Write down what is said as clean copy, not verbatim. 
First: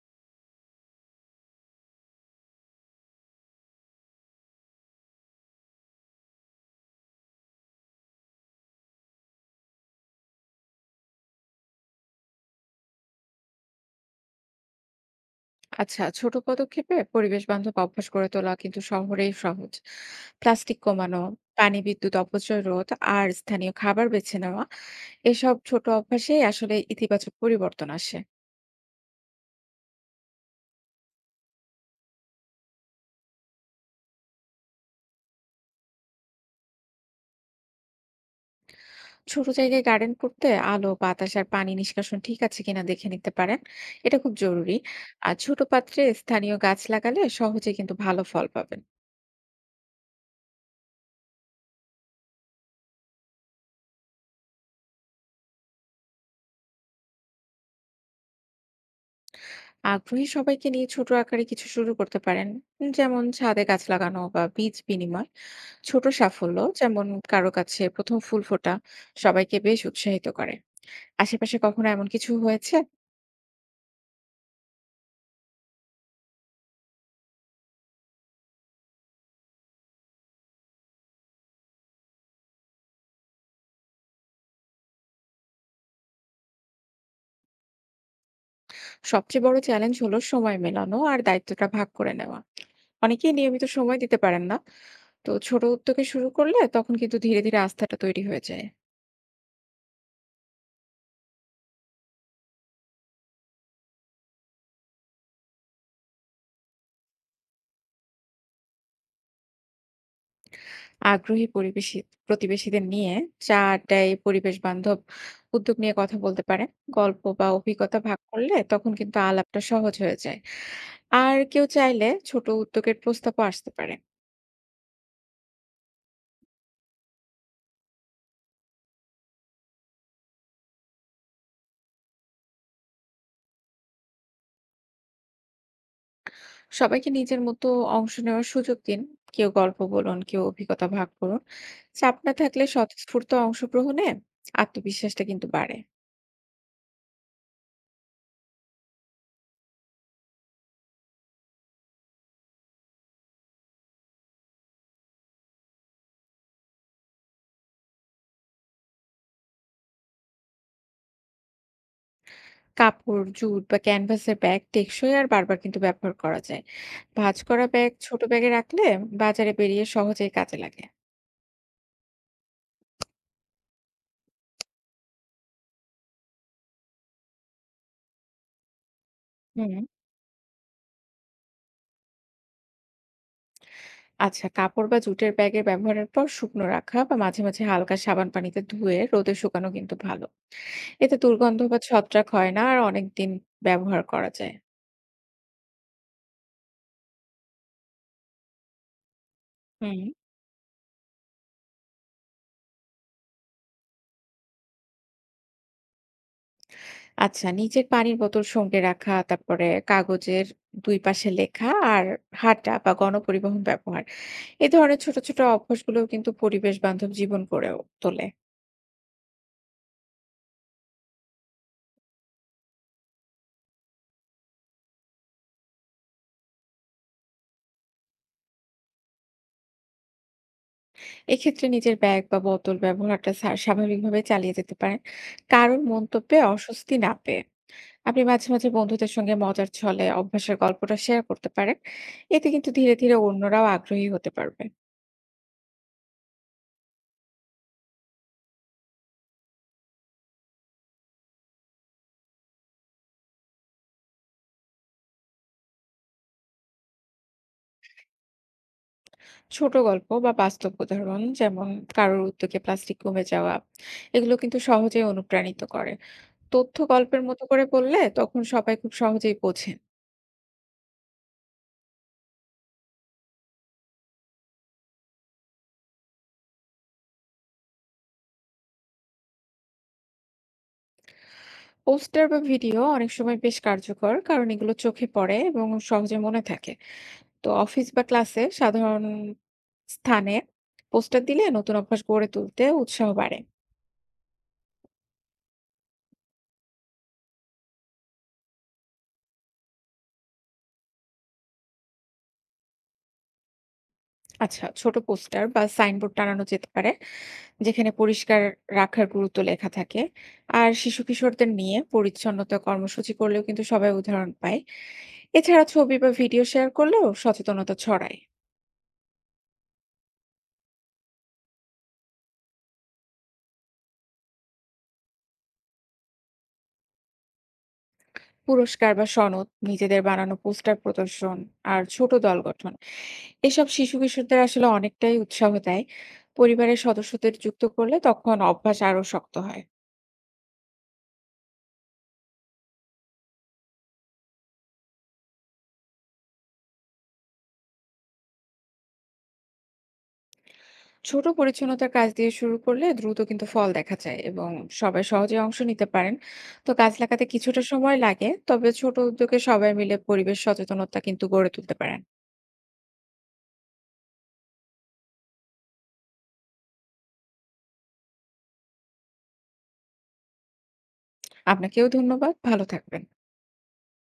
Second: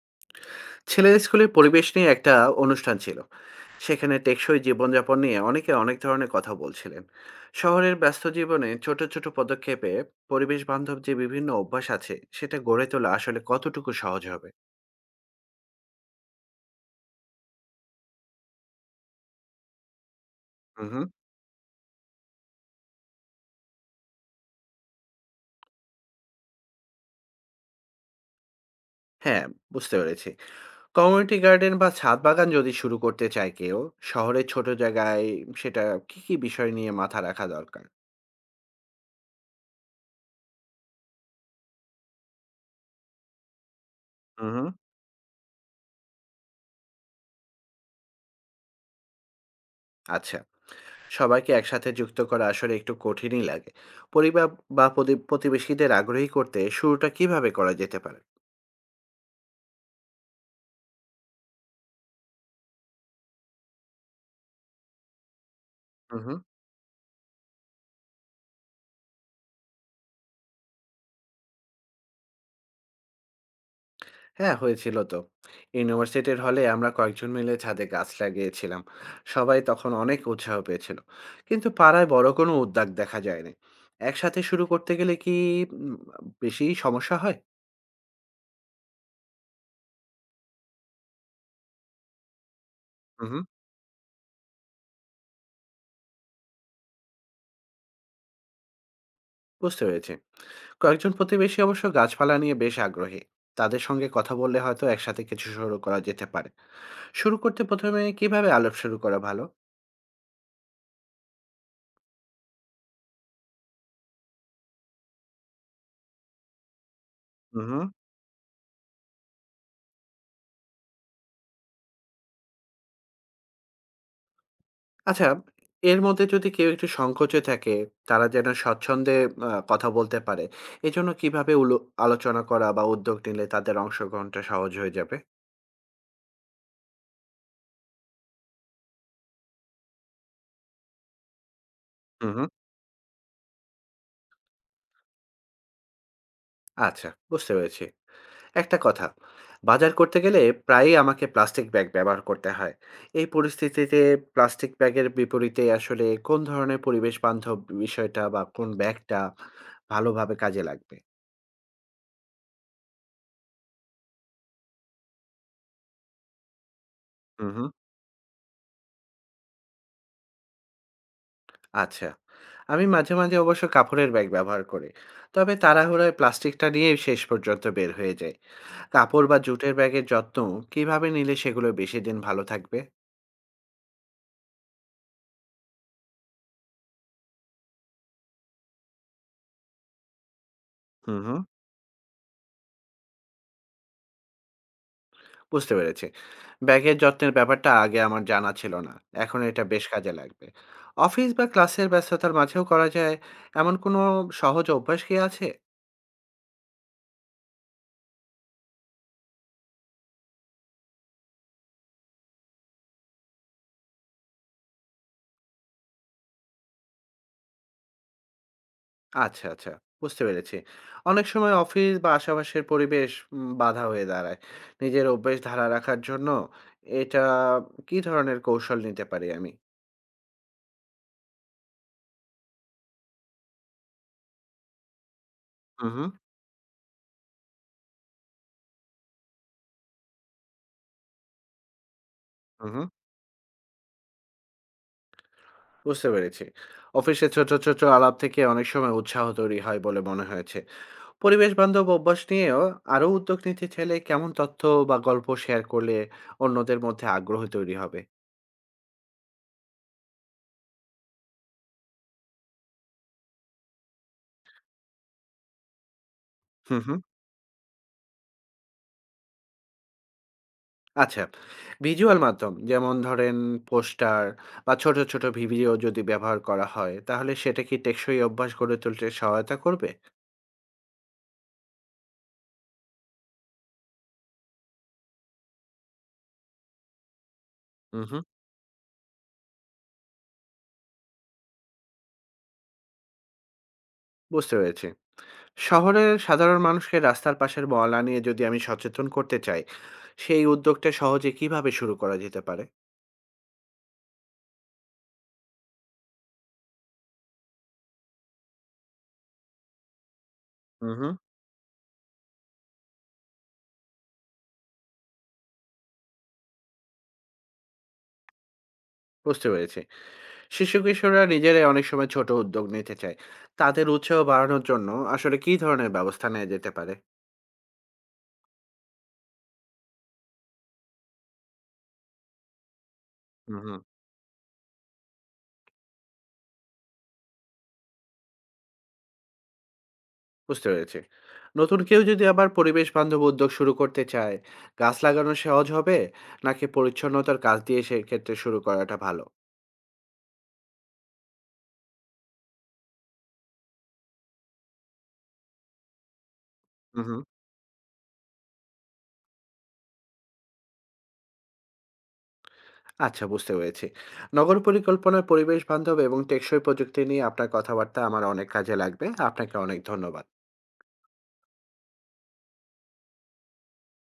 ছেলের স্কুলের পরিবেশ নিয়ে একটা অনুষ্ঠান ছিল। সেখানে টেকসই জীবনযাপন নিয়ে অনেকে অনেক ধরনের কথা বলছিলেন। শহরের ব্যস্ত জীবনে ছোট ছোট পদক্ষেপে পরিবেশ বান্ধব যে বিভিন্ন অভ্যাস আছে সেটা গড়ে তোলা আসলে কতটুকু সহজ হবে? আচ্ছা, ছোট পদক্ষেপে পরিবেশ বান্ধব অভ্যাস গড়ে তোলা কিন্তু শহরেই সহজ। প্লাস্টিক হুম, হুম। কমানো, পানি বিদ্যুৎ অপচয় রোধ, আর স্থানীয় খাবার বেছে নেওয়া, এসব ছোট অভ্যাসে আসলে ইতিবাচক পরিবর্তন আসে। হ্যাঁ, বুঝতে পেরেছি। কমিউনিটি গার্ডেন বা ছাদ বাগান যদি শুরু করতে চায় কেউ শহরের ছোট জায়গায়, সেটা কি কি বিষয় নিয়ে মাথা রাখা দরকার? ছোট জায়গায় গার্ডেন করতে আলো বাতাস আর পানি নিষ্কাশন ঠিক আছে কিনা দেখে নিতে পারেন। এটা খুব হুম, হুম। জরুরি। আর ছোট পাত্রে স্থানীয় গাছ লাগালে সহজে কিন্তু ভালো ফল পাবেন। আচ্ছা, সবাইকে একসাথে যুক্ত করা আসলে একটু কঠিনই লাগে। পরিবার বা প্রতিবেশীদের আগ্রহী করতে শুরুটা কিভাবে করা যেতে পারে? আগ্রহী সবাইকে নিয়ে ছোট আকারে কিছু শুরু করতে পারেন, যেমন ছাদে গাছ লাগানো বা বীজ বিনিময়। ছোট হুম, হুম। সাফল্য যেমন কারো কাছে ১ম ফুল ফোটা সবাইকে বেশ উৎসাহিত করে। আশেপাশে কখনো এমন কিছু হয়েছে? হ্যাঁ, হয়েছিল তো। ইউনিভার্সিটির হলে আমরা কয়েকজন মিলে ছাদে গাছ লাগিয়েছিলাম। সবাই তখন অনেক উৎসাহ পেয়েছিল। কিন্তু পাড়ায় বড় কোনো উদ্যোগ দেখা যায়নি। একসাথে শুরু করতে গেলে কি উম বেশি সমস্যা হয়? সবচেয়ে বড় চ্যালেঞ্জ হলো সময় মেলানো আর দায়িত্বটা ভাগ করে নেওয়া। হুম, অনেকেই হুম। নিয়মিত সময় দিতে পারেন না। তো ছোট উদ্যোগে শুরু করলে তখন কিন্তু ধীরে, ধীরে আস্থাটা তৈরি হয়ে যায়। বুঝতে পেরেছি। কয়েকজন প্রতিবেশী অবশ্য গাছপালা নিয়ে বেশ আগ্রহী। তাদের সঙ্গে কথা বললে হয়তো একসাথে কিছু শুরু করা যেতে পারে। শুরু করতে প্রথমে কিভাবে আলাপ শুরু করা ভালো? আগ্রহী প্রতিবেশীদের নিয়ে চা, আড্ডায় পরিবেশ বান্ধব উদ্যোগ নিয়ে কথা বলতে পারেন। গল্প বা হুম। অভিজ্ঞতা ভাগ করলে তখন কিন্তু আলাপটা সহজ হয়ে যায়। আর কেউ চাইলে ছোট উদ্যোগের প্রস্তাবও আসতে পারে। আচ্ছা, এর মধ্যে যদি কেউ একটু সংকোচে থাকে, তারা যেন স্বচ্ছন্দে কথা বলতে পারে, এজন্য কিভাবে আলোচনা করা বা উদ্যোগ নিলে তাদের অংশগ্রহণটা সহজ হয়ে যাবে? সবাইকে নিজের মতো অংশ নেওয়ার সুযোগ দিন। কেউ গল্প বলুন, কেউ অভিজ্ঞতা ভাগ করুন। চাপ না হুম। থাকলে স্বতঃস্ফূর্ত অংশগ্রহণে আত্মবিশ্বাসটা কিন্তু বাড়ে। আচ্ছা, বুঝতে পেরেছি। একটা কথা, বাজার করতে গেলে প্রায়ই আমাকে প্লাস্টিক ব্যাগ ব্যবহার করতে হয়। এই পরিস্থিতিতে প্লাস্টিক ব্যাগের বিপরীতে আসলে কোন ধরনের পরিবেশ বান্ধব বিষয়টা বা কোন ব্যাগটা ভালোভাবে কাজে লাগবে? কাপড়, জুট বা ক্যানভাসের ব্যাগ টেকসই আর বারবার কিন্তু ব্যবহার করা যায়। ভাঁজ হুম, করা হুম। ব্যাগ ছোট ব্যাগে রাখলে বাজারে বেরিয়ে সহজেই কাজে লাগে। আচ্ছা। আমি মাঝে, মাঝে অবশ্য কাপড়ের ব্যাগ ব্যবহার করি। তবে তাড়াহুড়োয় প্লাস্টিকটা নিয়ে শেষ পর্যন্ত বের হয়ে যায়। কাপড় বা জুটের হুম। ব্যাগের যত্ন কিভাবে নিলে সেগুলো বেশি দিন ভালো থাকবে? আচ্ছা, কাপড় বা জুটের ব্যাগের ব্যবহারের পর শুকনো রাখা বা মাঝে মাঝে হালকা সাবান পানিতে ধুয়ে রোদে শুকানো কিন্তু ভালো। এতে হুম, হুম। দুর্গন্ধ বা ছত্রাক হয় না আর অনেক দিন ব্যবহার করা যায়। বুঝতে পেরেছি। ব্যাগের যত্নের ব্যাপারটা আগে আমার জানা ছিল না। এখন এটা বেশ হুম। কাজে লাগবে। অফিস বা ক্লাসের ব্যস্ততার মাঝেও করা যায় এমন কোনো সহজ অভ্যাস কি আছে? আচ্ছা, নিজের পানির বোতল সঙ্গে রাখা, তারপরে কাগজের ২ পাশে লেখা, আর হাঁটা বা গণপরিবহন ব্যবহার। এ ধরনের ছোট, ছোট অভ্যাসগুলোও কিন্তু পরিবেশ বান্ধব জীবন গড়ে ও তোলে। আচ্ছা, আচ্ছা, বুঝতে পেরেছি। অনেক সময় অফিস বা আশেপাশের পরিবেশ বাধা হয়ে দাঁড়ায়। নিজের অভ্যাস ধারা রাখার জন্য এটা কি ধরনের কৌশল নিতে পারি আমি? এক্ষেত্রে নিজের ব্যাগ বা বোতল ব্যবহারটা স্বাভাবিকভাবে চালিয়ে যেতে পারেন, কারোর হু, হু, মন্তব্যে অস্বস্তি না পেয়ে। আপনি মাঝে, মাঝে বন্ধুদের সঙ্গে মজার ছলে অভ্যাসের গল্পটা শেয়ার করতে পারেন। এতে হু, কিন্তু হু। ধীরে, ধীরে অন্যরাও আগ্রহী হতে পারবে। বুঝতে পেরেছি। অফিসে ছোট, ছোট আলাপ থেকে অনেক সময় উৎসাহ তৈরি হয় বলে মনে হয়েছে। পরিবেশ বান্ধব অভ্যাস নিয়েও আরো উদ্যোগ নিতে চাইলে কেমন তথ্য বা গল্প শেয়ার করলে অন্যদের মধ্যে আগ্রহ তৈরি হবে? ছোট গল্প বা বাস্তব উদাহরণ, যেমন কারোর উদ্যোগে প্লাস্টিক কমে যাওয়া, এগুলো কিন্তু সহজেই অনুপ্রাণিত করে। তথ্য হুম, হুম। গল্পের মতো করে বললে তখন সবাই খুব সহজেই বোঝেন। আচ্ছা, ভিজুয়াল মাধ্যম যেমন ধরেন পোস্টার বা ছোট ছোট ভিডিও যদি ব্যবহার করা হয়, তাহলে সেটা কি টেকসই অভ্যাস গড়ে তুলতে সহায়তা করবে? পোস্টার বা ভিডিও অনেক সময় বেশ কার্যকর, কারণ এগুলো চোখে পড়ে এবং সহজে মনে থাকে। তো অফিস বা হুম, হুম। ক্লাসে সাধারণ স্থানে পোস্টার দিলে নতুন অভ্যাস গড়ে তুলতে উৎসাহ বাড়ে। বুঝতে পেরেছি। শহরের সাধারণ মানুষকে রাস্তার পাশের ময়লা নিয়ে যদি আমি সচেতন করতে চাই, সেই উদ্যোগটা সহজে কিভাবে শুরু করা যেতে পারে? আচ্ছা, ছোট পোস্টার বা সাইনবোর্ড টানানো যেতে পারে, যেখানে পরিষ্কার রাখার গুরুত্ব লেখা থাকে। আর হুম, হুম। শিশু-কিশোরদের নিয়ে পরিচ্ছন্নতা কর্মসূচি করলেও কিন্তু সবাই উদাহরণ পায়। এছাড়া ছবি বা ভিডিও শেয়ার করলেও সচেতনতা ছড়ায়। বুঝতে পেরেছি। শিশু কিশোররা নিজেরাই অনেক সময় ছোট উদ্যোগ নিতে চায়। তাদের উৎসাহ বাড়ানোর জন্য আসলে কি ধরনের ব্যবস্থা নেওয়া যেতে পারে? পুরস্কার বা সনদ, নিজেদের বানানো পোস্টার প্রদর্শন, আর ছোট দল গঠন, হুম, এসব হুম। শিশু-কিশোরদের আসলে অনেকটাই উৎসাহ দেয়। পরিবারের সদস্যদের যুক্ত করলে তখন অভ্যাস আরো শক্ত হয়। বুঝতে পেরেছি। নতুন কেউ যদি আবার পরিবেশ বান্ধব উদ্যোগ শুরু করতে চায়, গাছ লাগানো সহজ হবে নাকি পরিচ্ছন্নতার কাজ দিয়ে সেক্ষেত্রে শুরু করাটা ভালো? ছোট পরিচ্ছন্নতার কাজ দিয়ে শুরু করলে দ্রুত কিন্তু ফল দেখা যায় এবং সবাই সহজে অংশ নিতে পারেন। তো গাছ হুম, হুম। লাগাতে কিছুটা সময় লাগে, তবে ছোট উদ্যোগে সবাই মিলে পরিবেশ সচেতনতা কিন্তু গড়ে তুলতে পারেন। আচ্ছা, বুঝতে পেরেছি। নগর পরিকল্পনার পরিবেশ বান্ধব এবং টেকসই প্রযুক্তি নিয়ে আপনার কথাবার্তা আমার অনেক কাজে লাগবে। আপনাকে অনেক ধন্যবাদ। আপনাকেও ধন্যবাদ, ভালো থাকবেন।